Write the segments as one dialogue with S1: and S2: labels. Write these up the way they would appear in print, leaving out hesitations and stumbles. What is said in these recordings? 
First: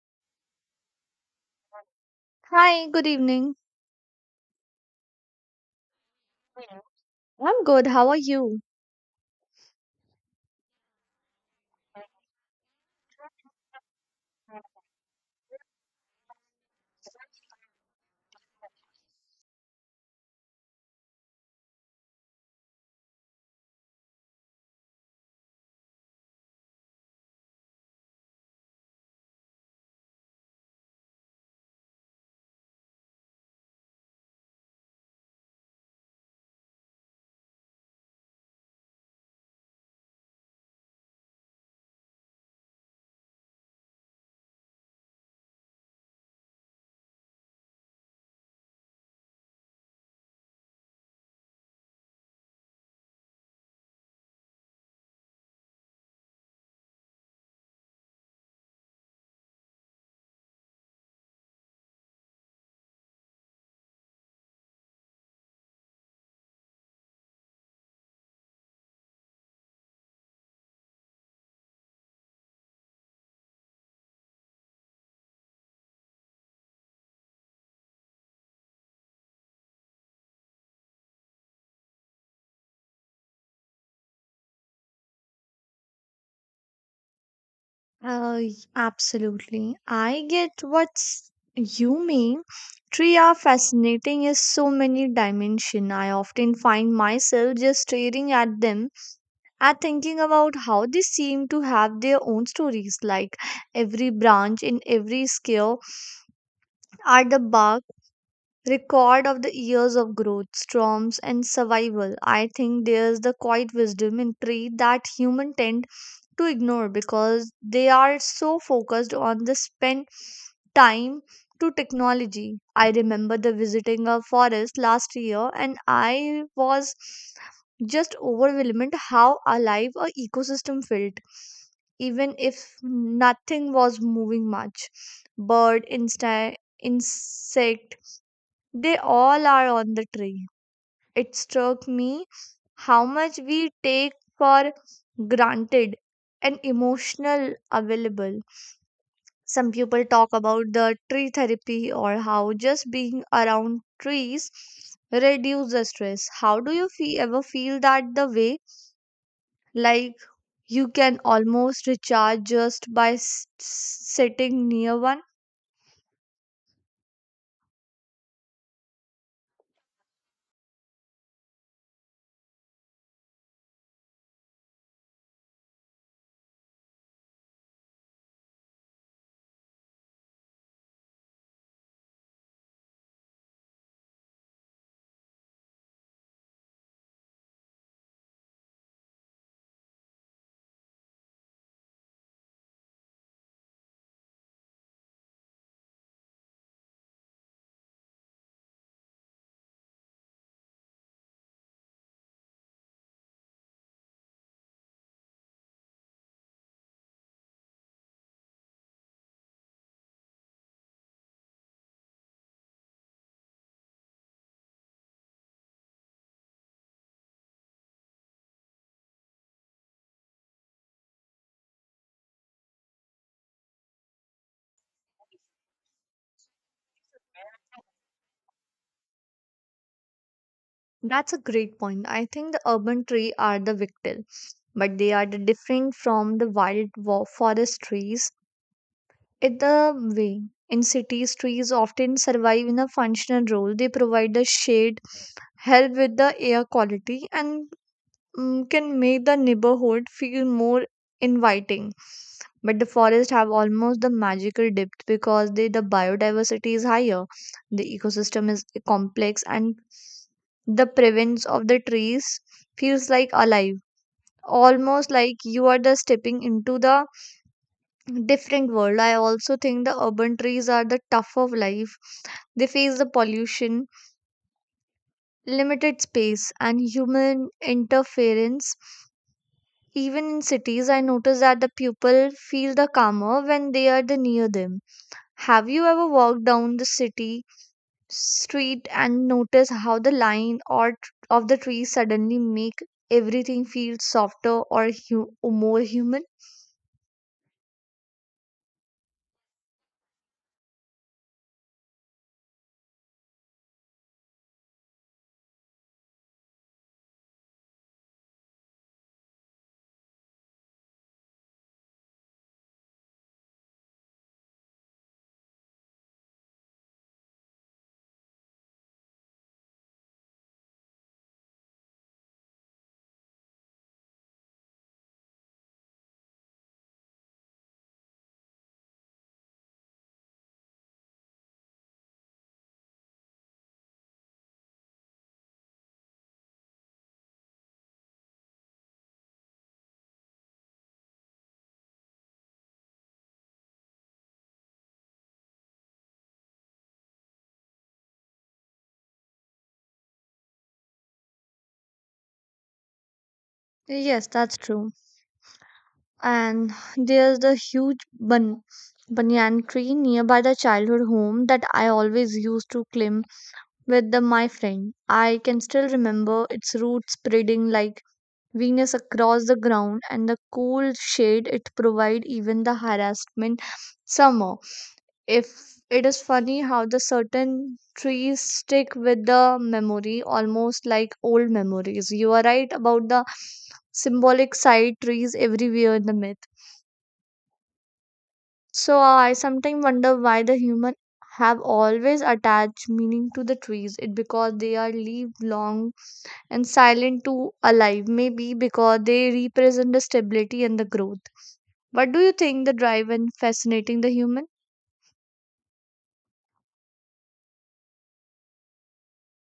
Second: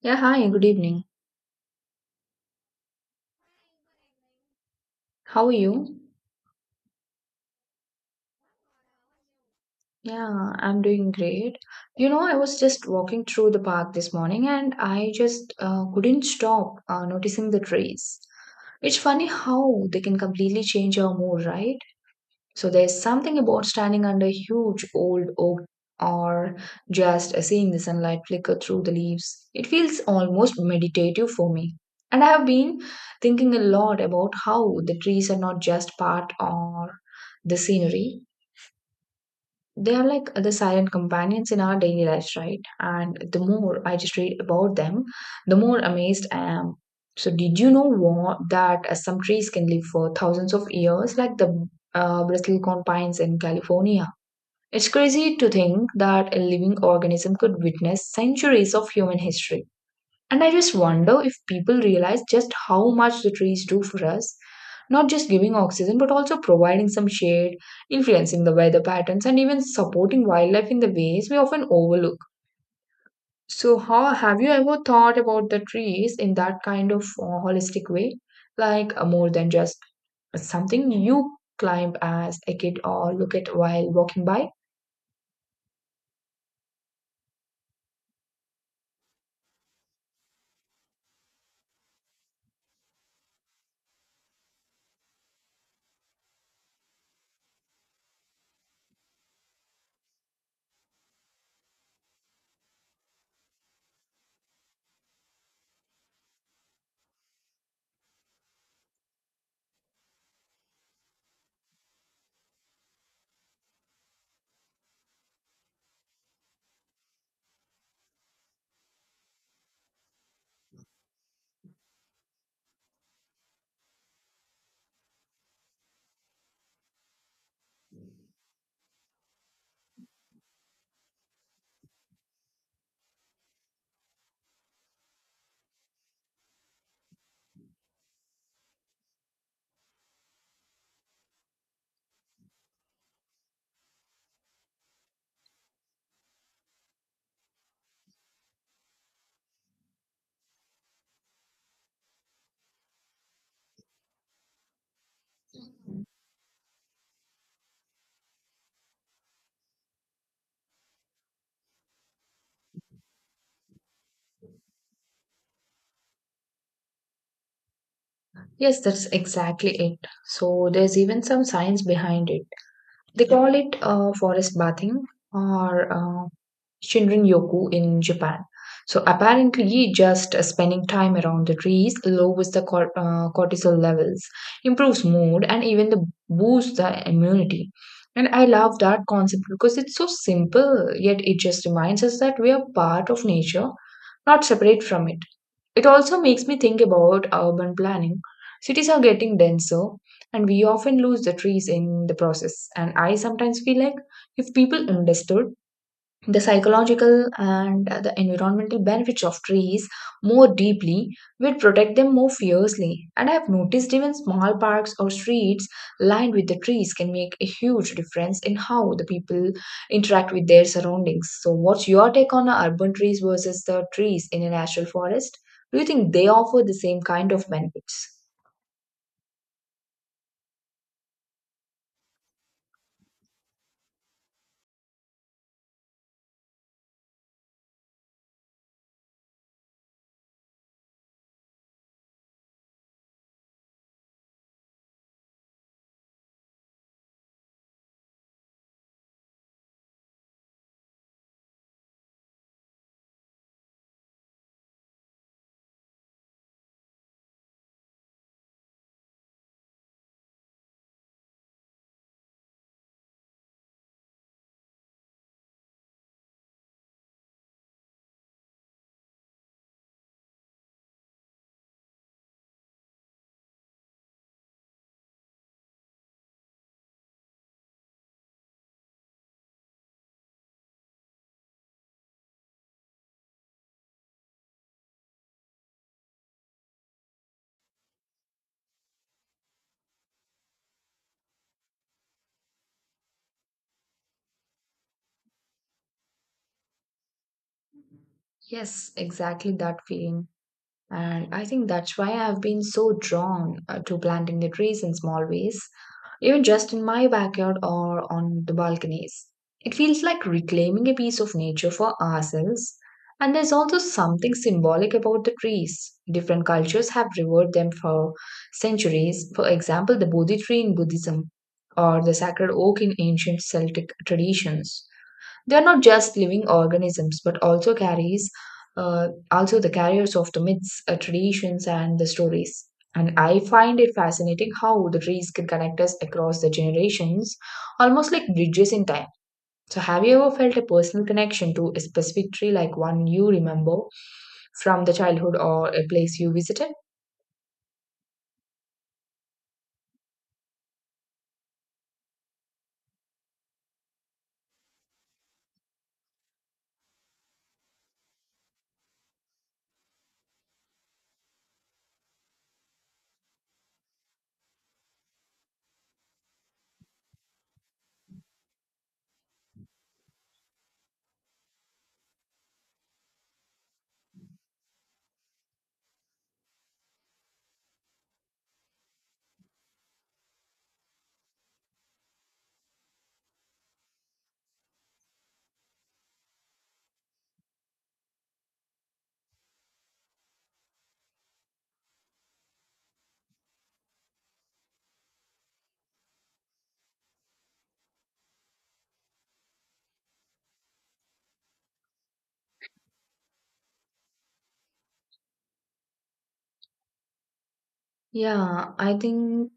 S1: Yeah, hi, good evening.
S2: Hi, good evening.
S1: How are you?
S2: I'm good. How are you?
S1: Yeah, I'm doing great. You know, I was just walking through the park this morning and I just couldn't stop noticing the trees. It's funny how they can completely change our mood, right? So there's something about standing under a huge old oak or just seeing the sunlight flicker through the leaves. It feels almost meditative for me. And I have been thinking a lot about how the trees are not just part of the scenery, they are like the silent companions in our daily lives, right? And the more I just read about them, the more amazed I am. So, did you know what, that some trees can live for thousands of years, like the bristlecone pines in California? It's crazy to think that a living organism could witness centuries of human history. And I just wonder if people realize just how much the trees do for us, not just giving oxygen, but also providing some shade, influencing the weather patterns, and even supporting wildlife in the ways we often overlook. So, how have you ever thought about the trees in that kind of holistic way? Like more than just something you climb as a kid or look at while walking by?
S2: Absolutely. I get what's you mean. Tree are fascinating is so many dimension. I often find myself just staring at them and thinking about how they seem to have their own stories. Like every branch in every scale are the bark Record of the years of growth, storms, and survival. I think there's the quiet wisdom in tree that humans tend to ignore because they are so focused on the spent time to technology. I remember the visiting a forest last year, and I was just overwhelmed how alive a ecosystem felt even if nothing was moving much, bird insect, they all are on the tree. It struck me how much we take for granted and emotional available. Some people talk about the tree therapy or how just being around trees reduce the stress. How do you ever feel that the way? Like you can almost recharge just by sitting near one?
S1: Yes, that's exactly it. So, there's even some science behind it. They call it forest bathing or Shinrin-yoku in Japan. So apparently, just spending time around the trees lowers the cortisol levels, improves mood, and even the boosts the immunity. And I love that concept because it's so simple, yet it just reminds us that we are part of nature, not separate from it. It also makes me think about urban planning. Cities are getting denser, and we often lose the trees in the process. And I sometimes feel like if people understood the psychological and the environmental benefits of trees more deeply, will protect them more fiercely. And I have noticed even small parks or streets lined with the trees can make a huge difference in how the people interact with their surroundings. So what's your take on urban trees versus the trees in a natural forest? Do you think they offer the same kind of benefits?
S2: That's a great point. I think the urban tree are the victim, but they are the different from the forest trees. In the way, in cities, trees often survive in a functional role. They provide the shade, help with the air quality, and can make the neighborhood feel more inviting. But the forests have almost the magical depth because they, the biodiversity is higher, the ecosystem is complex, and the presence of the trees feels like alive. Almost like you are the stepping into the different world. I also think the urban trees are the tough of life. They face the pollution, limited space, and human interference. Even in cities, I notice that the people feel the calmer when they are the near them. Have you ever walked down the city street and noticed how the line or of the trees suddenly make everything feel softer or more human?
S1: Yes, exactly that feeling. And I think that's why I've been so drawn to planting the trees in small ways, even just in my backyard or on the balconies. It feels like reclaiming a piece of nature for ourselves. And there's also something symbolic about the trees. Different cultures have revered them for centuries. For example, the Bodhi tree in Buddhism or the sacred oak in ancient Celtic traditions. They are not just living organisms, but also carries also the carriers of the myths, traditions, and the stories. And I find it fascinating how the trees can connect us across the generations, almost like bridges in time. So, have you ever felt a personal connection to a specific tree, like one you remember from the childhood or a place you visited?
S2: Yes, that's true. And there's the banyan tree nearby the childhood home that I always used to climb with my friend. I can still remember its roots spreading like Venus across the ground and the cool shade it provide even the harassment summer. If it is funny how the certain trees stick with the memory almost like old memories. You are right about the symbolic side trees everywhere in the myth. So I sometimes wonder why the human have always attached meaning to the trees. It because they are leaf long and silent to alive. Maybe because they represent the stability and the growth. What do you think the drive in fascinating the human?
S1: Yeah, I think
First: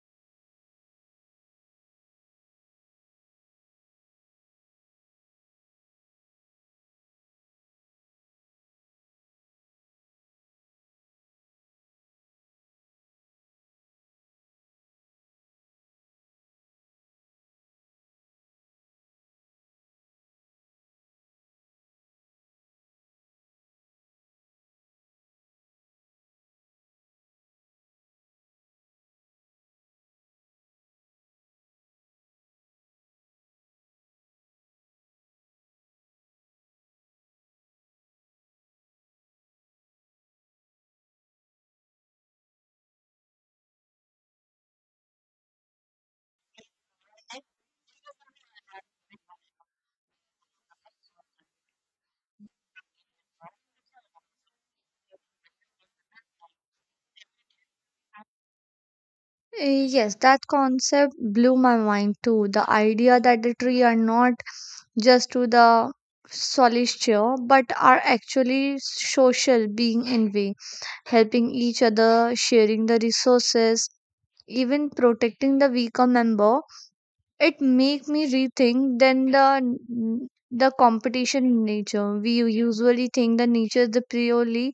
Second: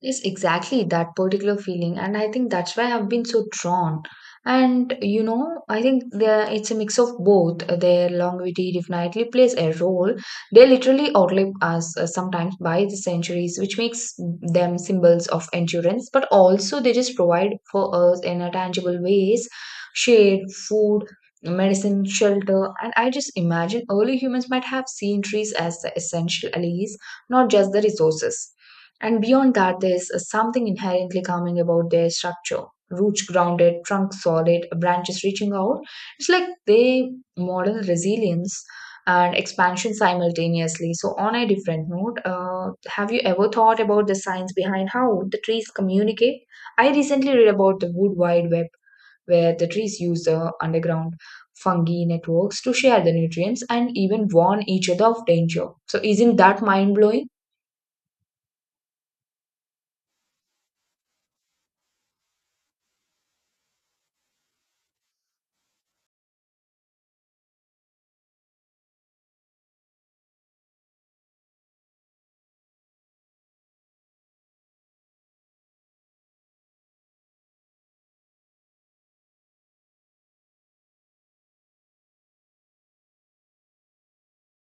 S1: Yes, exactly that particular feeling, and I think that's why I've been so drawn. And you know, I think there it's a mix of both. Their longevity definitely plays a role. They literally outlive us sometimes by the centuries, which makes them symbols of endurance. But also, they just provide for us in a tangible ways, shade, food, medicine, shelter. And I just imagine early humans might have seen trees as the essential allies, not just the resources. And beyond that, there's something inherently calming about their structure. Roots grounded, trunk solid, branches reaching out. It's like they model resilience and expansion simultaneously. So, on a different note, have you ever thought about the science behind how the trees communicate? I recently read about the Wood Wide Web, where the trees use the underground fungi networks to share the nutrients and even warn each other of danger. So, isn't that mind blowing?
S2: Yes, that concept blew my mind too. The idea that the tree are not just to the solitaire but are actually social being in way, helping each other, sharing the resources, even protecting the weaker member. It make me rethink then the competition in nature. We usually think the nature is the purely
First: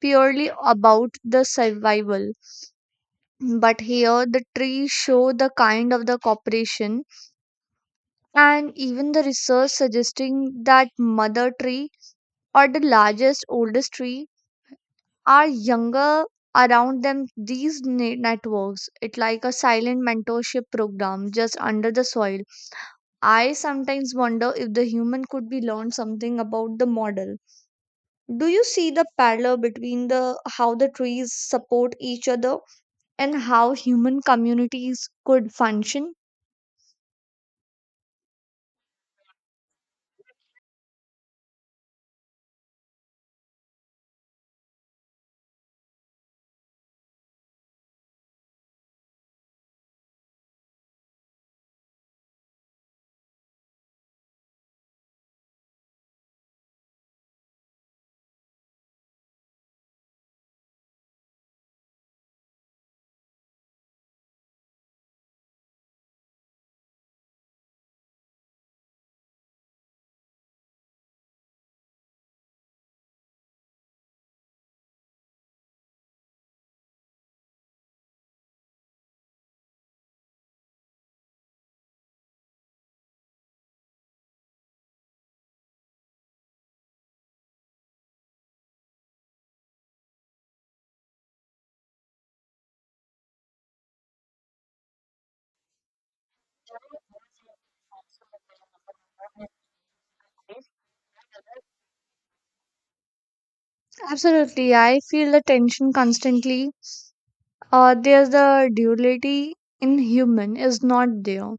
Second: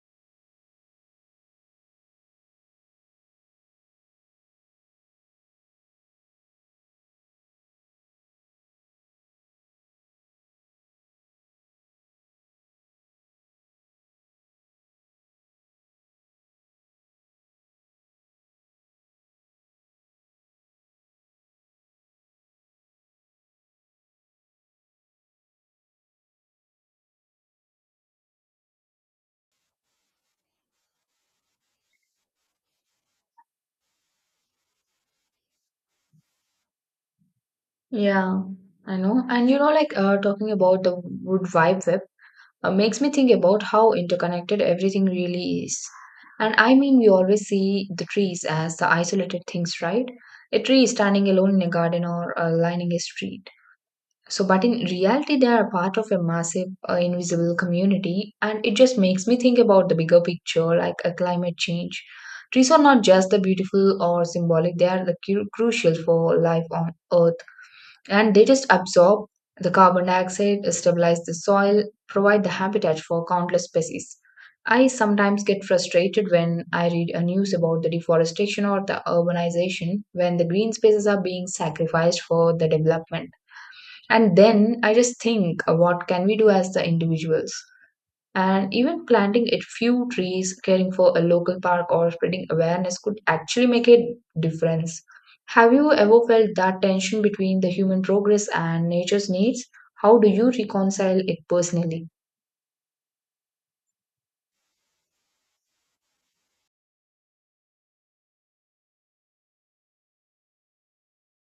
S2: purely about the survival. But here the trees show the kind of the cooperation, and even the research suggesting that mother tree or the largest oldest tree are younger around them these networks, it like a silent mentorship program just under the soil. I sometimes wonder if the human could be learned something about the model. Do you see the parallel between the how the trees support each other and how human communities could function?
S1: Yeah, I know. And you know, like talking about the Wood Wide Web makes me think about how interconnected everything really is. And I mean, we always see the trees as the isolated things, right? A tree standing alone in a garden or lining a street. So, but in reality, they are part of a massive, invisible community. And it just makes me think about the bigger picture, like a climate change. Trees are not just the beautiful or symbolic, they are the crucial for life on Earth, and they just absorb the carbon dioxide, stabilize the soil, provide the habitat for countless species. I sometimes get frustrated when I read a news about the deforestation or the urbanization when the green spaces are being sacrificed for the development. And then I just think, what can we do as the individuals? And even planting a few trees, caring for a local park, or spreading awareness could actually make a difference. Have you ever felt that tension between the human progress and nature's needs? How do you reconcile it personally?
S2: Absolutely. I feel the tension constantly. There's the duality in human is not there.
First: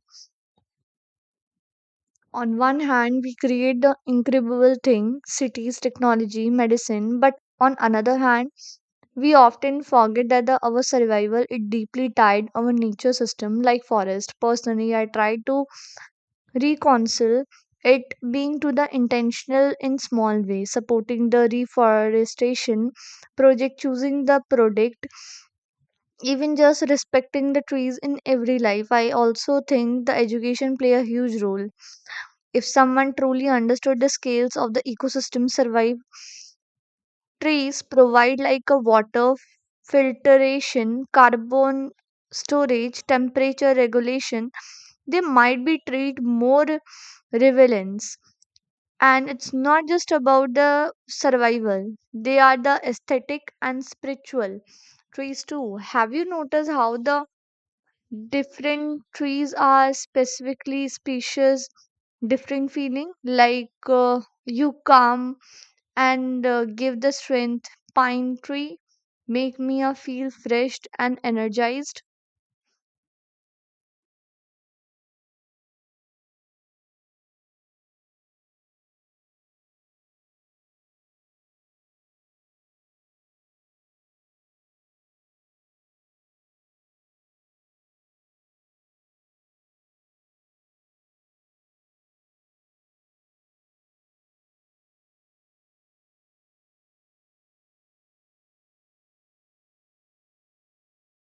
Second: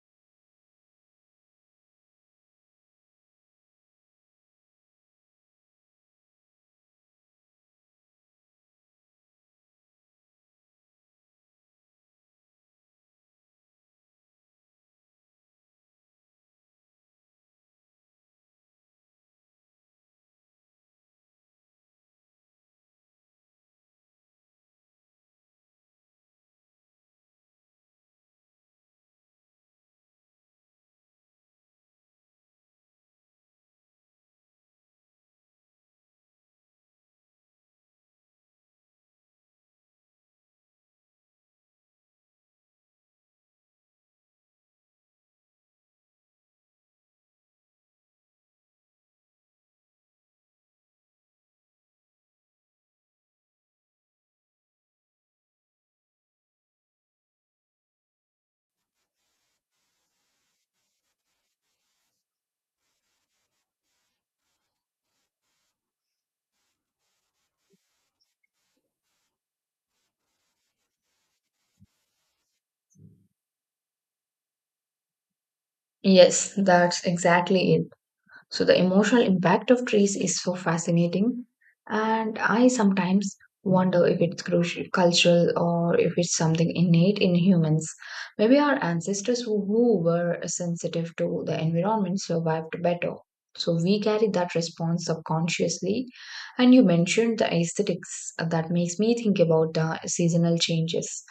S2: On one hand, we create the incredible thing, cities, technology, medicine, but on another hand, we often forget that the, our survival is deeply tied our nature system like forest. Personally, I try to reconcile it being to the intentional in small way supporting the reforestation project choosing the product, even just respecting the trees in every life. I also think the education play a huge role. If someone truly understood the scales of the ecosystem survive, trees provide like a water filtration, carbon storage, temperature regulation, they might be treated more relevance. And it's not just about the survival, they are the aesthetic and spiritual trees too. Have you noticed how the different trees are specifically species, different feeling? Like you come and give the strength, pine tree, make me feel fresh and energized.
S1: Yes, that's exactly it. So the emotional impact of trees is so fascinating, and I sometimes wonder if it's crucial, cultural or if it's something innate in humans. Maybe our ancestors who were sensitive to the environment survived better. So we carry that response subconsciously. And you mentioned the aesthetics, that makes me think about the seasonal changes.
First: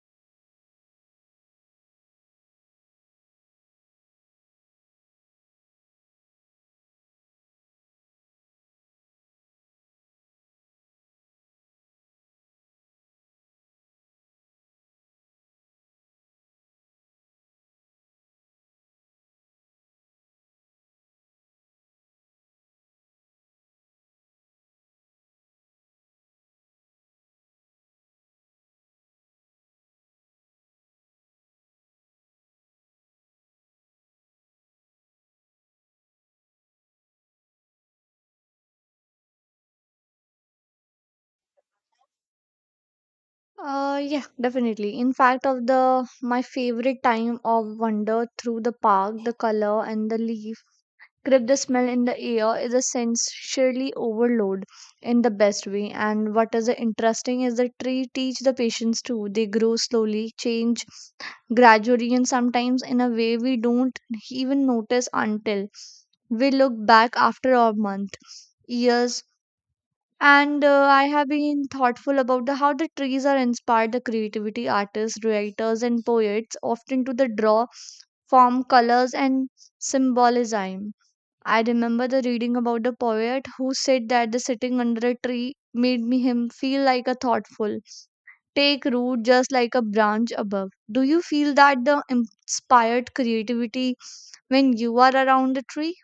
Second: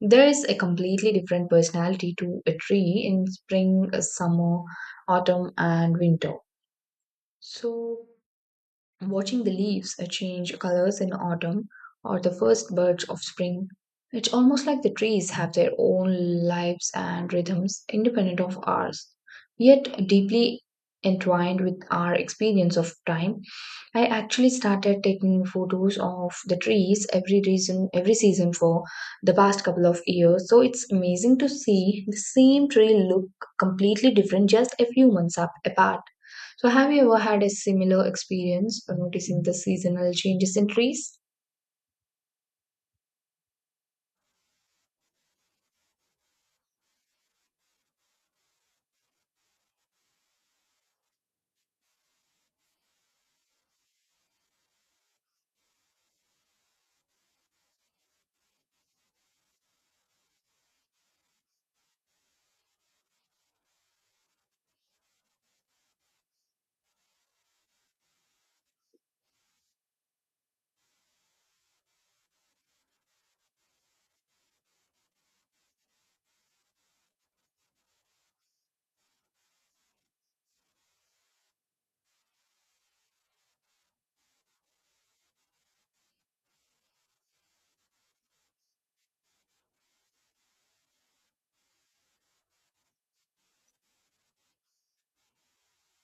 S1: There is a completely different personality to a tree in spring, summer, autumn, and winter. So, watching the leaves change colors in autumn or the first birds of spring, it's almost like the trees have their own lives and rhythms independent of ours, yet deeply entwined with our experience of time. I actually started taking photos of the trees every season for the past couple of years. So it's amazing to see the same tree look completely different just a few months up apart. So have you ever had a similar experience of noticing the seasonal changes in trees?
S2: Yeah, definitely. In fact, of the my favorite time of wander through the park, the color and the leaf Grip the smell in the air is essentially overload in the best way. And what is interesting is the tree teach the patients too. They grow slowly, change gradually, and sometimes in a way we don't even notice until we look back after a month, years. And I have been thoughtful about the, how the trees are inspired the creativity artists, writers, and poets often to the draw, form, colors, and symbolism. I remember the reading about the poet who said that the sitting under a tree made me him feel like a thoughtful take root just like a branch above. Do you feel that the inspired creativity when you are around the tree?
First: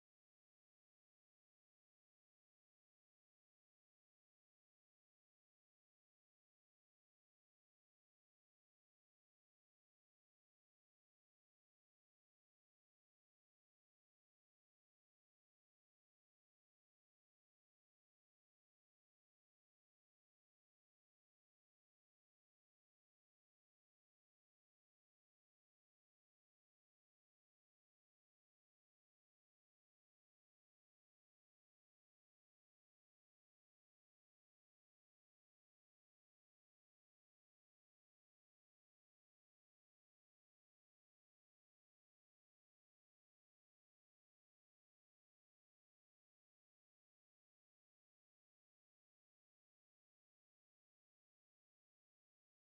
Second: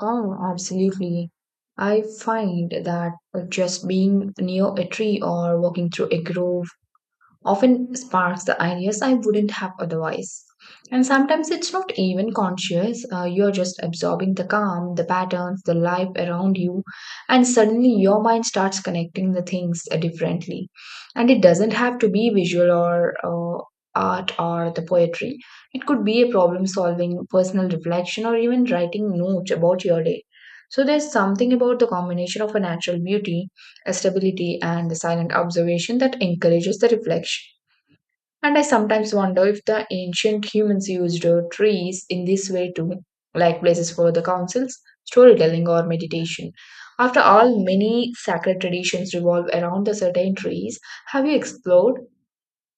S1: Oh, absolutely. I find that just being near a tree or walking through a grove often sparks the ideas I wouldn't have otherwise. And sometimes it's not even conscious, you're just absorbing the calm, the patterns, the life around you, and suddenly your mind starts connecting the things differently. And it doesn't have to be visual or art or the poetry, it could be a problem solving, personal reflection, or even writing notes about your day. So there's something about the combination of a natural beauty, stability and the silent observation that encourages the reflection. And I sometimes wonder if the ancient humans used trees in this way too, like places for the councils, storytelling, or meditation. After all, many sacred traditions revolve around the certain trees. Have you explored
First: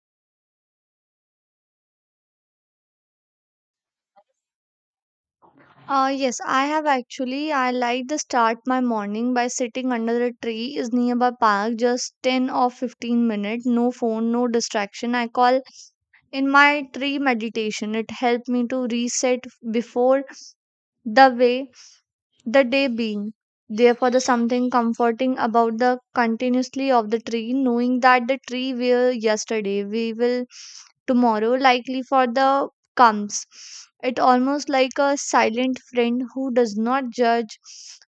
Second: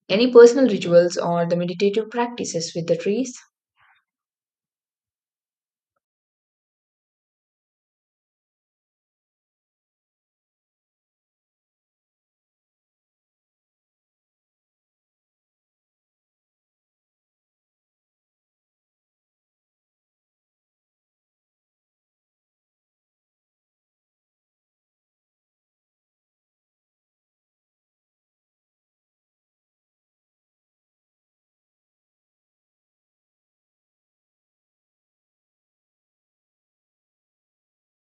S1: any personal rituals or the meditative practices with the trees?
S2: Yes, I have actually. I like to start my morning by sitting under a tree is nearby park, just 10 or 15 minutes, no phone, no distraction. I call in my tree meditation. It helped me to reset before the way the day being. Therefore, there's something comforting about the continuously of the tree, knowing that the tree we were yesterday, we will tomorrow, likely for the comes. It almost like a silent friend who does not judge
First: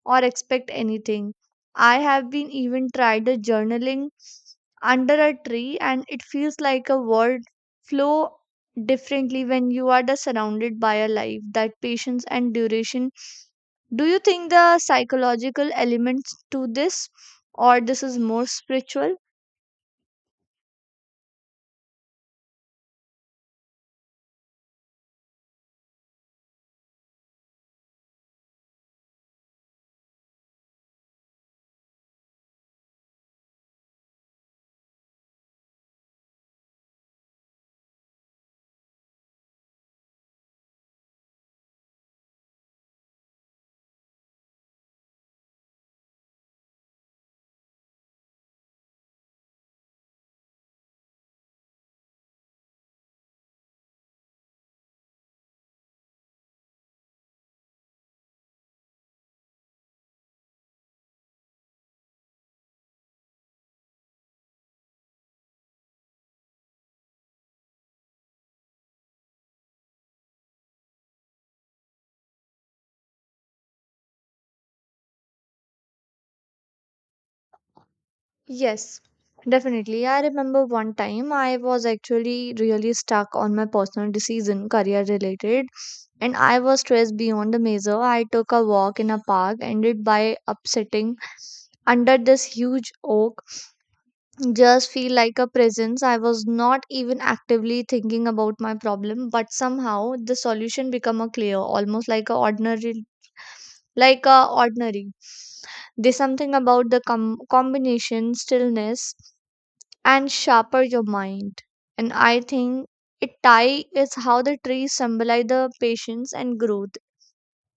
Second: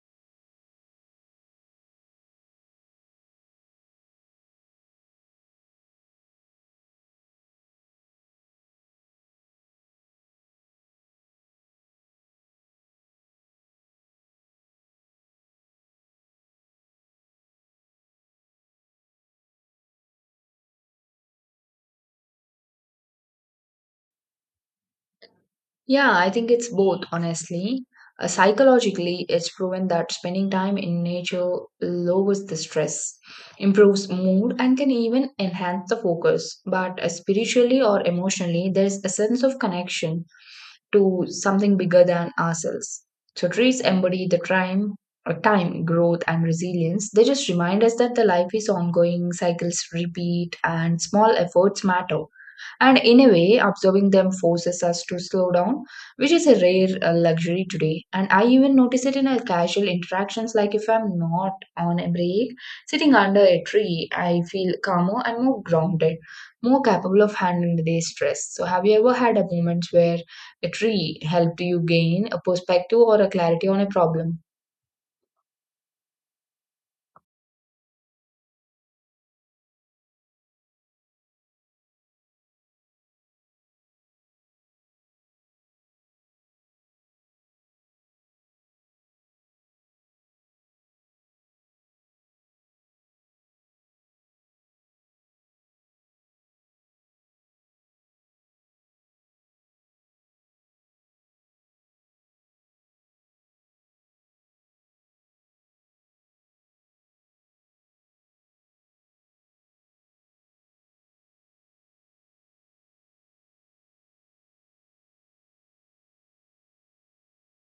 S2: or expect anything. I have been even tried the journaling under a tree, and it feels like a world flow differently when you are the surrounded by a life that patience and duration. Do you think the psychological elements to this, or this is more spiritual?
S1: Yeah, I think it's both, honestly. Psychologically, it's proven that spending time in nature lowers the stress, improves mood, and can even enhance the focus. But spiritually or emotionally, there's a sense of connection to something bigger than ourselves. So trees embody time, growth, and resilience. They just remind us that the life is ongoing, cycles repeat, and small efforts matter. And in a way, observing them forces us to slow down, which is a rare luxury today. And I even notice it in our casual interactions, like if I'm not on a break, sitting under a tree, I feel calmer and more grounded, more capable of handling the day's stress. So, have you ever had a moment where a tree helped you gain a perspective or a clarity on a problem?
S2: Yes, definitely. I remember one time I was actually really stuck on my personal decision, career related, and I was stressed beyond the measure. I took a walk in a park, ended by upsetting under this huge oak, just feel like a presence. I was not even actively thinking about my problem, but somehow the solution become a clear, almost like a ordinary like ordinary. There's something about the combination stillness and sharper your mind. And I think it tie is how the trees symbolize the patience and growth.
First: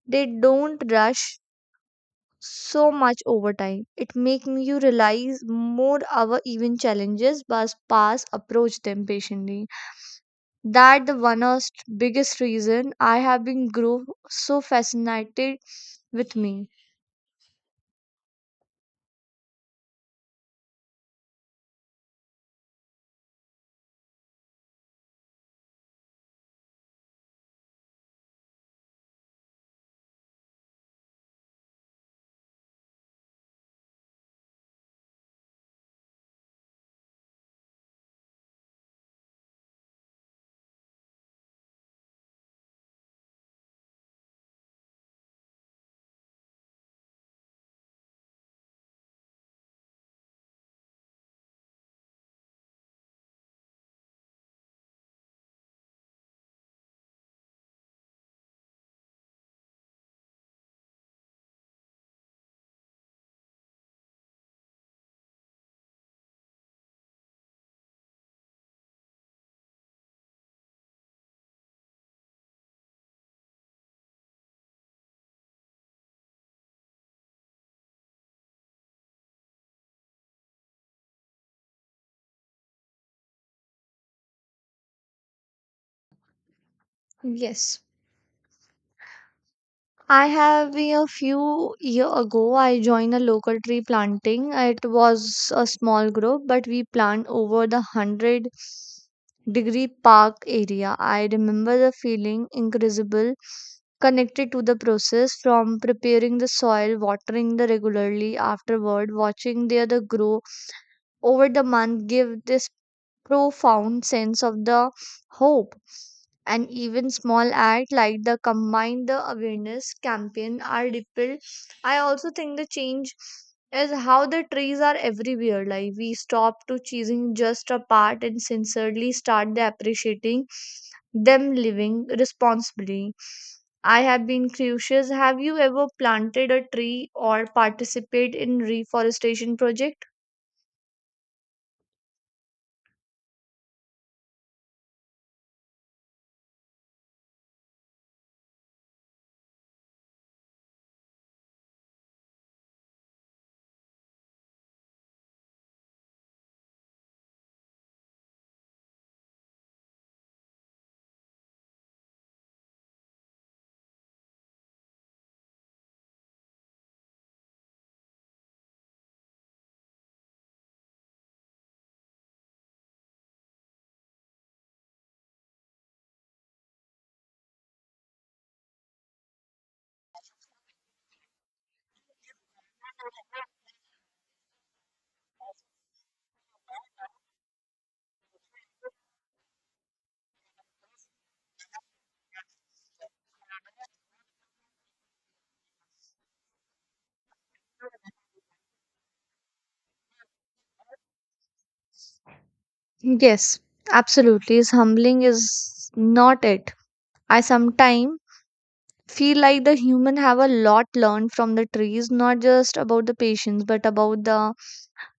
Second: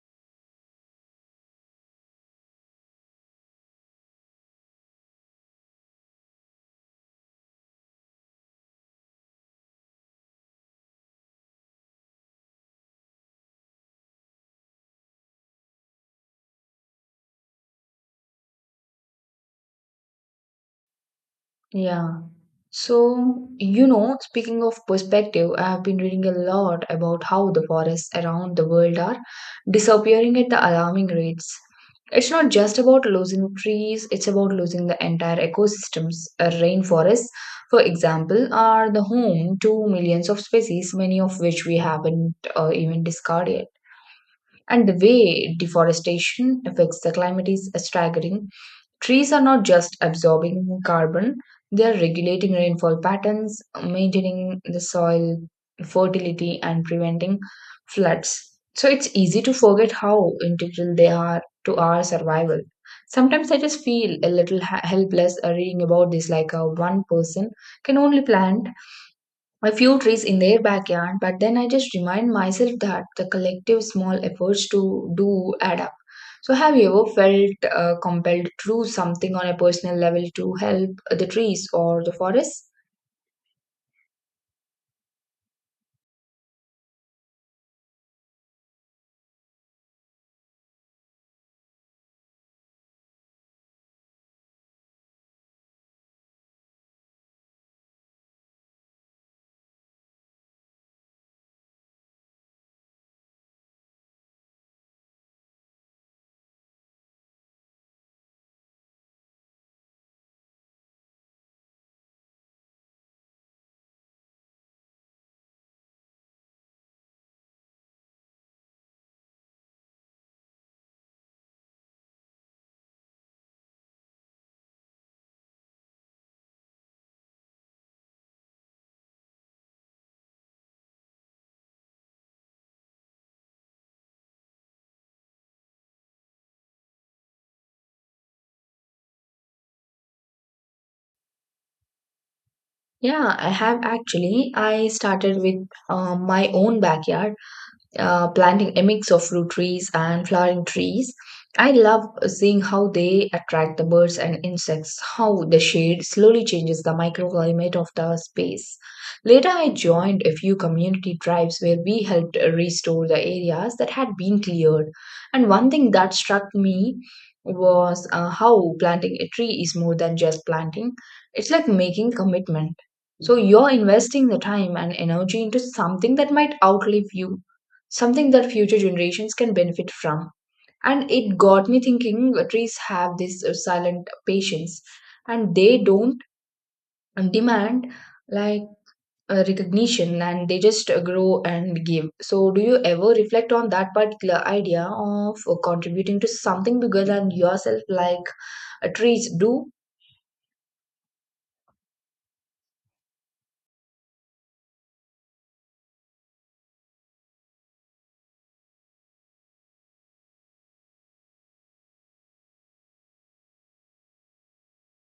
S2: They don't rush so much over time. It makes you realize more our even challenges but pass approach them patiently. That the one of biggest reason I have been grow so fascinated with me.
S1: Yeah. So, you know, speaking of perspective, I have been reading a lot about how the forests around the world are disappearing at the alarming rates. It's not just about losing trees, it's about losing the entire ecosystems. Rainforests, for example, are the home to millions of species, many of which we haven't even discarded. And the way deforestation affects the climate is staggering. Trees are not just absorbing carbon, they are regulating rainfall patterns, maintaining the soil fertility, and preventing floods. So it's easy to forget how integral they are to our survival. Sometimes I just feel a little helpless reading about this, like a one person can only plant a few trees in their backyard, but then I just remind myself that the collective small efforts to do add up. So, have you ever felt compelled to do something on a personal level to help the trees or the forest?
S2: Yes. I have a few year ago I joined a local tree planting. It was a small group, but we plant over the hundred-degree park area. I remember the feeling incredible connected to the process from preparing the soil, watering the regularly afterward, watching the other grow over the month give this profound sense of the hope, and even small act like the combine the awareness campaign are rippled. I also think the change is how the trees are everywhere, like we stop to choosing just a part and sincerely start the appreciating them living responsibly. I have been curious, have you ever planted a tree or participate in reforestation project?
S1: Yeah, I have actually. I started with my own backyard planting a mix of fruit trees and flowering trees. I love seeing how they attract the birds and insects, how the shade slowly changes the microclimate of the space. Later, I joined a few community drives where we helped restore the areas that had been cleared. And one thing that struck me was how planting a tree is more than just planting, it's like making commitment. So you're investing the time and energy into something that might outlive you, something that future generations can benefit from. And it got me thinking, trees have this silent patience, and they don't demand like recognition, and they just grow and give. So, do you ever reflect on that particular idea of contributing to something bigger than yourself, like trees do?
S2: Yes, absolutely. Is humbling is not it. I sometimes feel like the human have a lot learned from the trees, not just about the patience, but about the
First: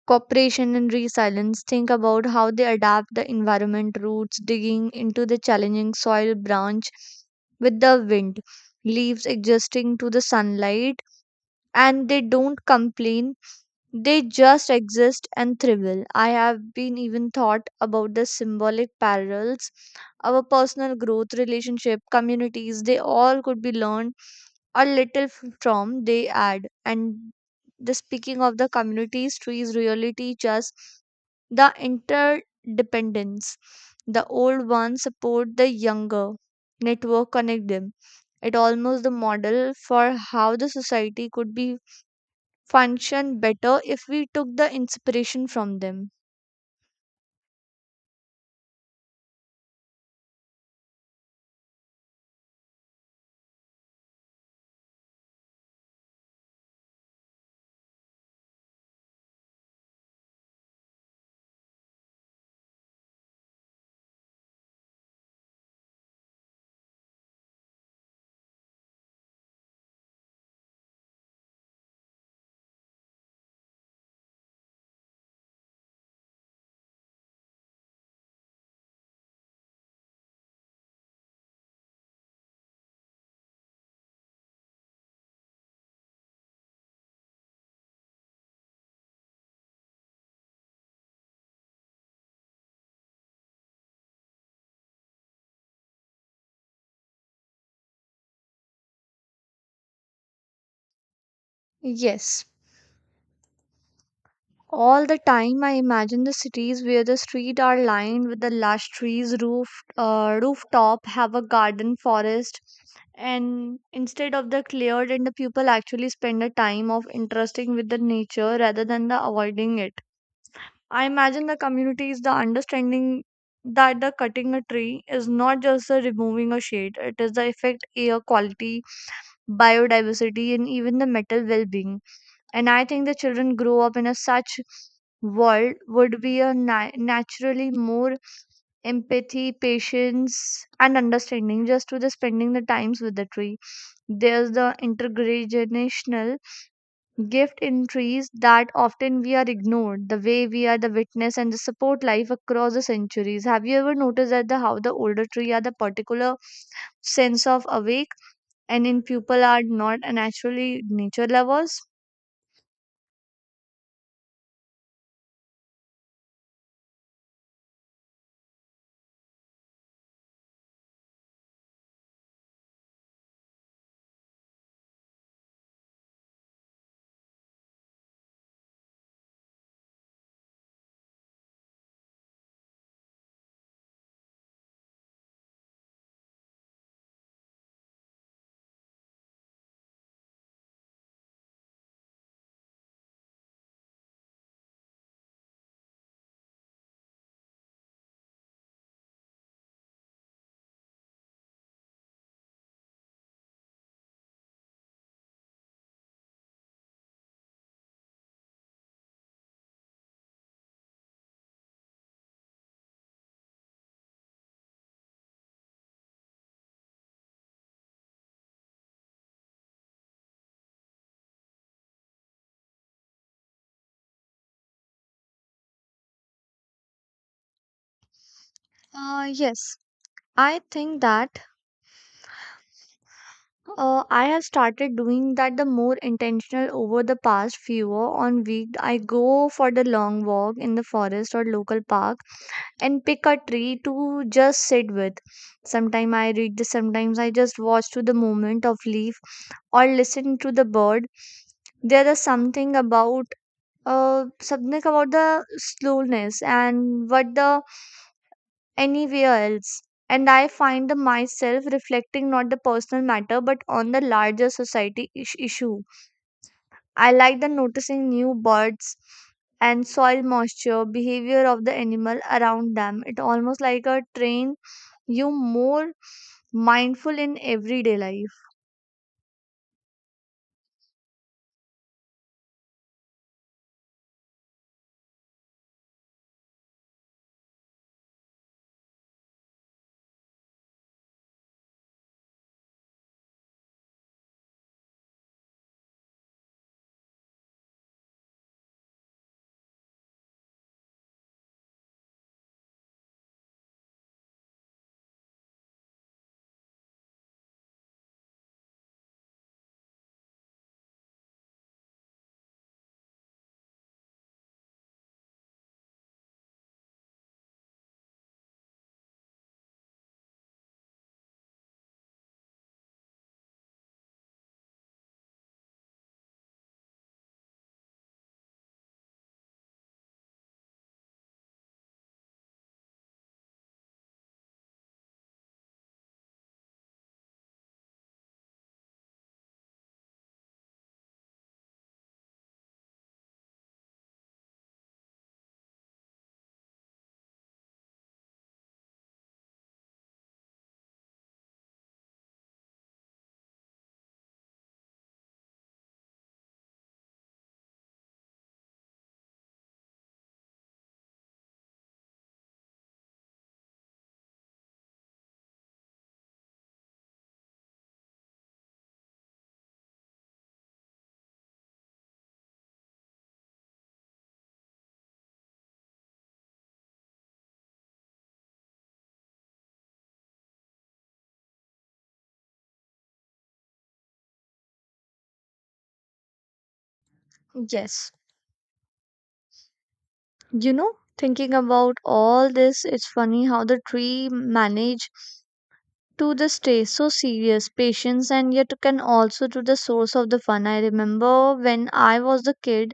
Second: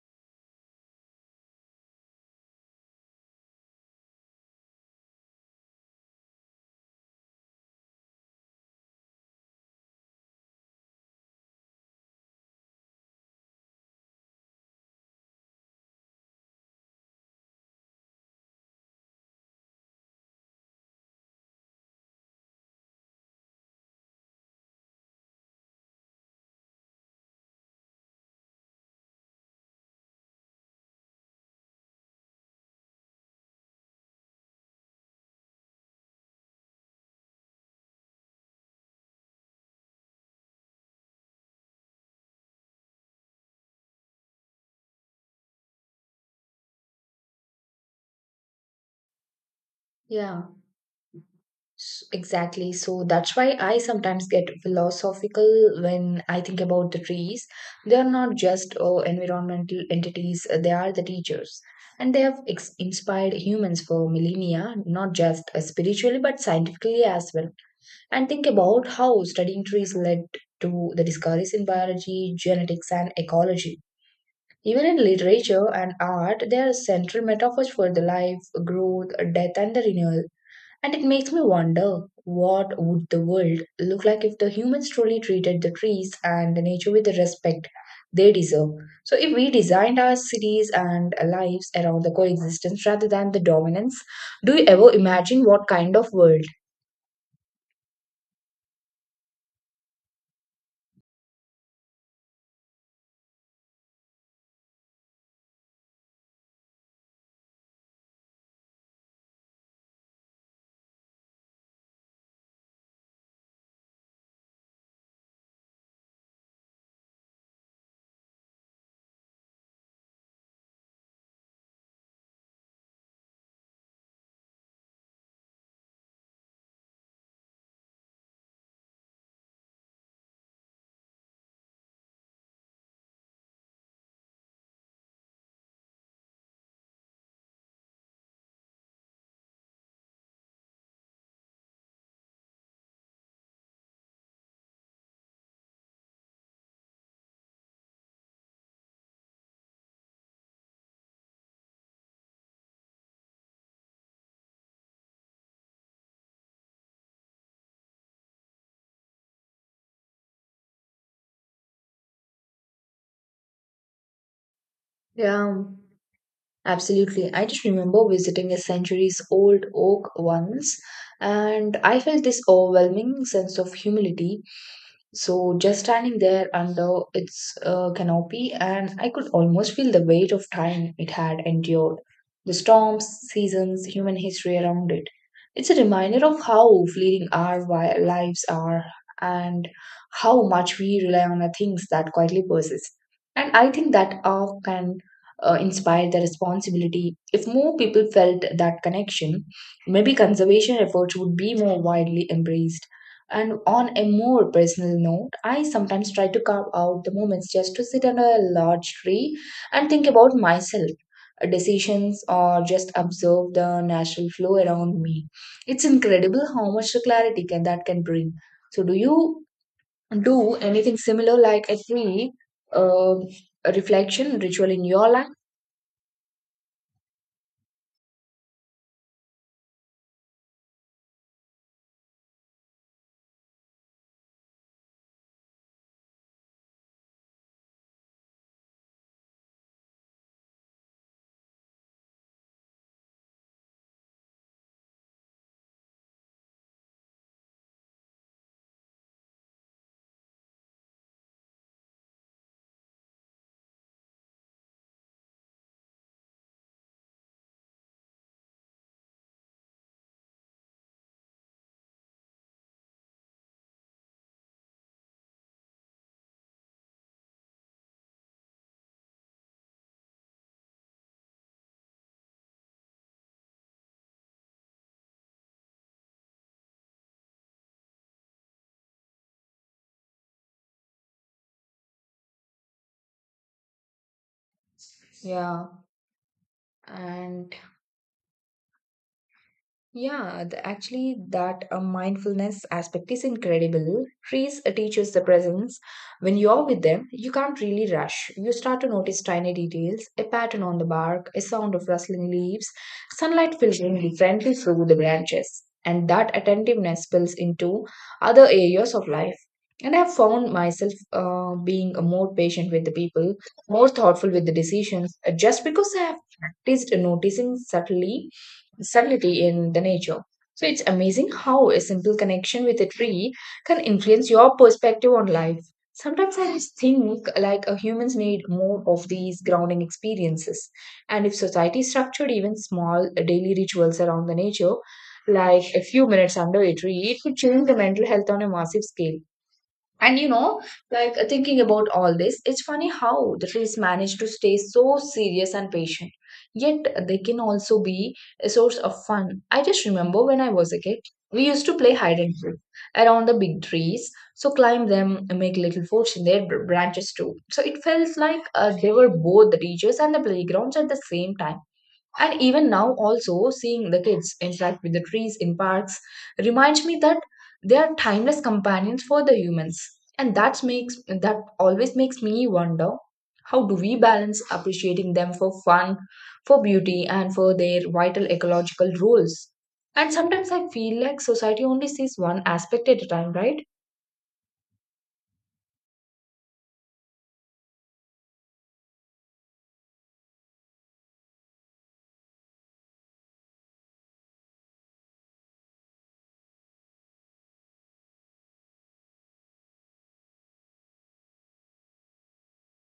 S2: cooperation and resilience. Think about how they adapt the environment roots, digging into the challenging soil branch with the wind, leaves adjusting to the sunlight, and they don't complain. They just exist and thrive. I have been even thought about the symbolic parallels our personal growth, relationship, communities, they all could be learned a little from they add. And the speaking of the communities, trees really teach us the interdependence. The old ones support the younger, network connect them. It almost the model for how the society could be function better if we took the inspiration from them.
S1: Yeah. Exactly. So that's why I sometimes get philosophical when I think about the trees. They are not just environmental entities, they are the teachers. And they have inspired humans for millennia, not just spiritually but scientifically as well. And think about how studying trees led to the discoveries in biology, genetics, and ecology. Even in literature and art, they are central metaphors for the life, growth, death, and the renewal. And it makes me wonder what would the world look like if the humans truly treated the trees and the nature with the respect they deserve. So if we designed our cities and our lives around the coexistence rather than the dominance, do you ever imagine what kind of world?
S2: Yes, all the time, I imagine the cities where the streets are lined with the lush trees, roof, rooftop have a garden forest, and instead of the cleared, and the people actually spend the time of interesting with the nature rather than the avoiding it. I imagine the communities, the understanding that the cutting a tree is not just the removing a shade; it is the effect air quality, biodiversity, and even the mental well-being. And I think the children grow up in a such world would be a naturally more empathy patience and understanding just to the spending the times with the tree. There's the intergenerational gift in trees that often we are ignored the way we are the witness and the support life across the centuries. Have you ever noticed that the how the older tree are the particular sense of awake, and in people are not naturally nature lovers?
S1: Yeah. Absolutely. I just remember visiting a centuries old oak once, and I felt this overwhelming sense of humility. So, just standing there under its canopy, and I could almost feel the weight of time it had endured, the storms, seasons, human history around it. It's a reminder of how fleeting our lives are, and how much we rely on the things that quietly persist. And I think that awe can inspired the responsibility. If more people felt that connection, maybe conservation efforts would be more widely embraced. And on a more personal note, I sometimes try to carve out the moments just to sit under a large tree and think about myself, decisions, or just observe the natural flow around me. It's incredible how much clarity can that can bring. So, do you do anything similar, like a tree uh, reflection ritual in your life?
S2: Yes, I think that I have started doing that the more intentional over the past few on week. I go for the long walk in the forest or local park and pick a tree to just sit with. Sometimes I read the sometimes I just watch to the movement of leaf or listen to the bird. There is something about the slowness and what the anywhere else. And I find the myself reflecting not the personal matter but on the larger society issue. I like the noticing new birds and soil moisture, behavior of the animal around them. It almost like a train you more mindful in everyday life.
S1: Yeah, and Yeah, actually, that mindfulness aspect is incredible. Trees teach us the presence. When you're with them, you can't really rush. You start to notice tiny details, a pattern on the bark, a sound of rustling leaves, sunlight filtering gently through the branches. And that attentiveness spills into other areas of life. And I've found myself being more patient with the people, more thoughtful with the decisions, just because I have practiced noticing subtly stability in the nature. So it's amazing how a simple connection with a tree can influence your perspective on life. Sometimes I just think like humans need more of these grounding experiences. And if society structured even small daily rituals around the nature, like a few minutes under a tree, it could change the mental health on a massive scale. And you know, like thinking about all this, it's funny how the trees manage to stay so serious and patient. Yet they can also be a source of fun. I just remember when I was a kid, we used to play hide and seek around the big trees. So climb them and make little forts in their branches too. So it felt like they were both the teachers and the playgrounds at the same time. And even now, also seeing the kids interact with the trees in parks reminds me that they are timeless companions for the humans. And that always makes me wonder how do we balance appreciating them for fun, for beauty, and for their vital ecological roles? And sometimes I feel like society only sees one aspect at a time, right?
S2: Yes. You know, thinking about all this, it's funny how the tree manage to the stress so serious patience and yet can also to the source of the fun. I remember when I was a kid,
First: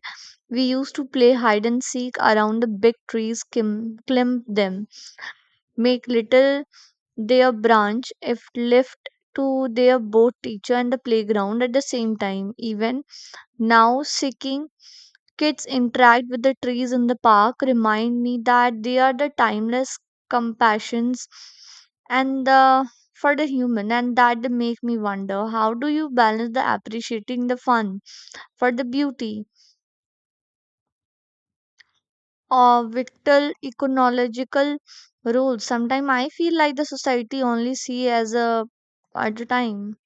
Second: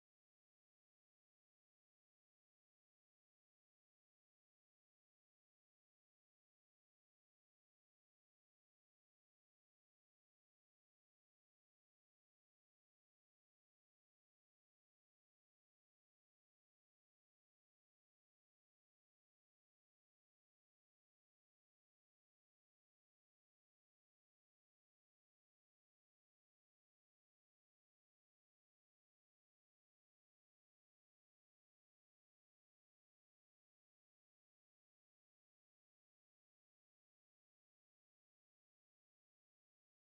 S2: we used to play hide and seek around the big trees, climb them, make little their branch if left to their both teacher and the playground at the same time. Even now, seeking kids interact with the trees in the park remind me that they are the timeless compassions and the for the human, and that they make me wonder how do you balance the appreciating the fun for the beauty or vital ecological roles. Sometimes I feel like the society only see as a at a time.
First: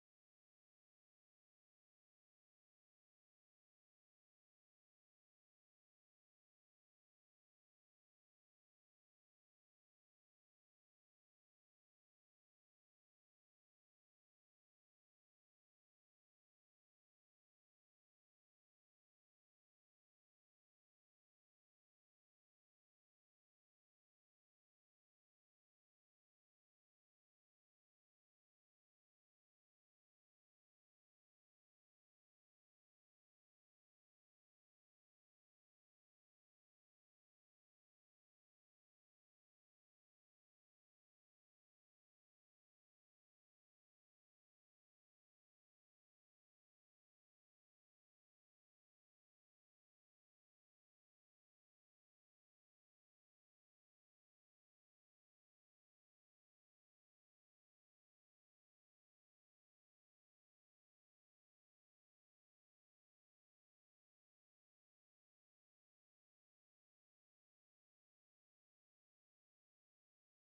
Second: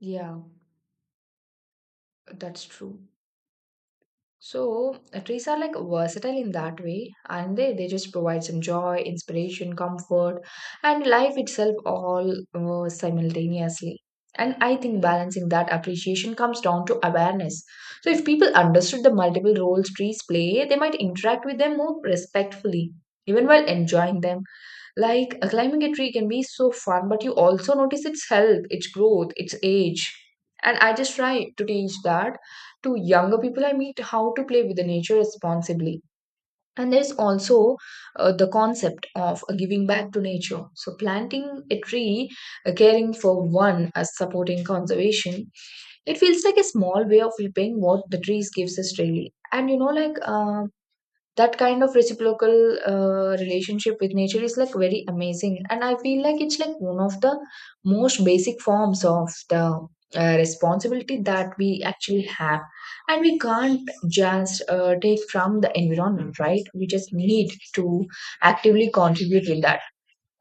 S1: Yeah, that's true. So trees are like versatile in that way, and they just provide some joy, inspiration, comfort, and life itself all simultaneously. And I think balancing that appreciation comes down to awareness. So if people understood the multiple roles trees play, they might interact with them more respectfully, even while enjoying them. Like climbing a tree can be so fun, but you also notice its health, its growth, its age. And I just try to teach that to younger people I meet how to play with the nature responsibly. And there's also the concept of giving back to nature. So, planting a tree, caring for one as supporting conservation, it feels like a small way of repaying what the trees gives us daily. And you know, like that kind of reciprocal relationship with nature is like very amazing, and I feel like it's like one of the most basic forms of the responsibility that we actually have. And we can't just take from the environment, right? We just need to actively contribute with that.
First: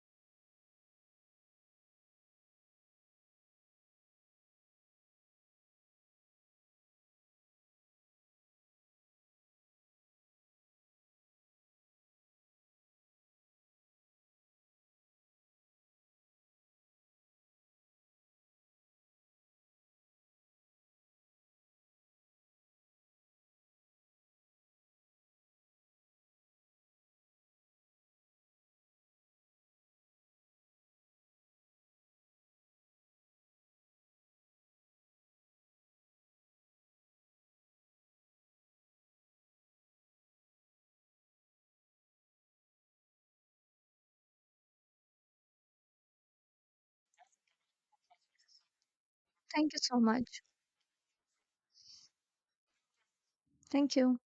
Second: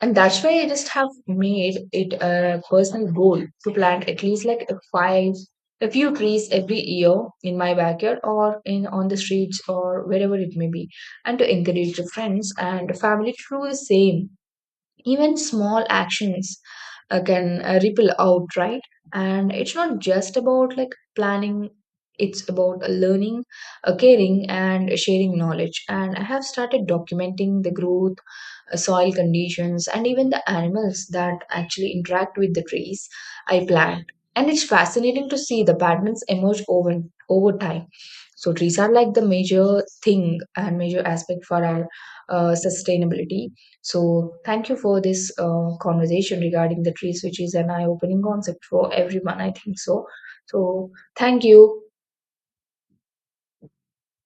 S1: And that's why I just have made it a personal goal to plant at least a few trees every year in my backyard or in on the streets or wherever it may be, and to encourage the friends and family to do the same. Even small actions can ripple out, right? And it's not just about like planning. It's about learning, caring, and sharing knowledge. And I have started documenting the growth, soil conditions, and even the animals that actually interact with the trees I plant. And it's fascinating to see the patterns emerge over time. So, trees are like the major thing and major aspect for our sustainability. So, thank you for this conversation regarding the trees, which is an eye opening concept for everyone, I
S2: Thank
S1: think
S2: you so
S1: so.
S2: much.
S1: So, thank you.
S2: Thank you.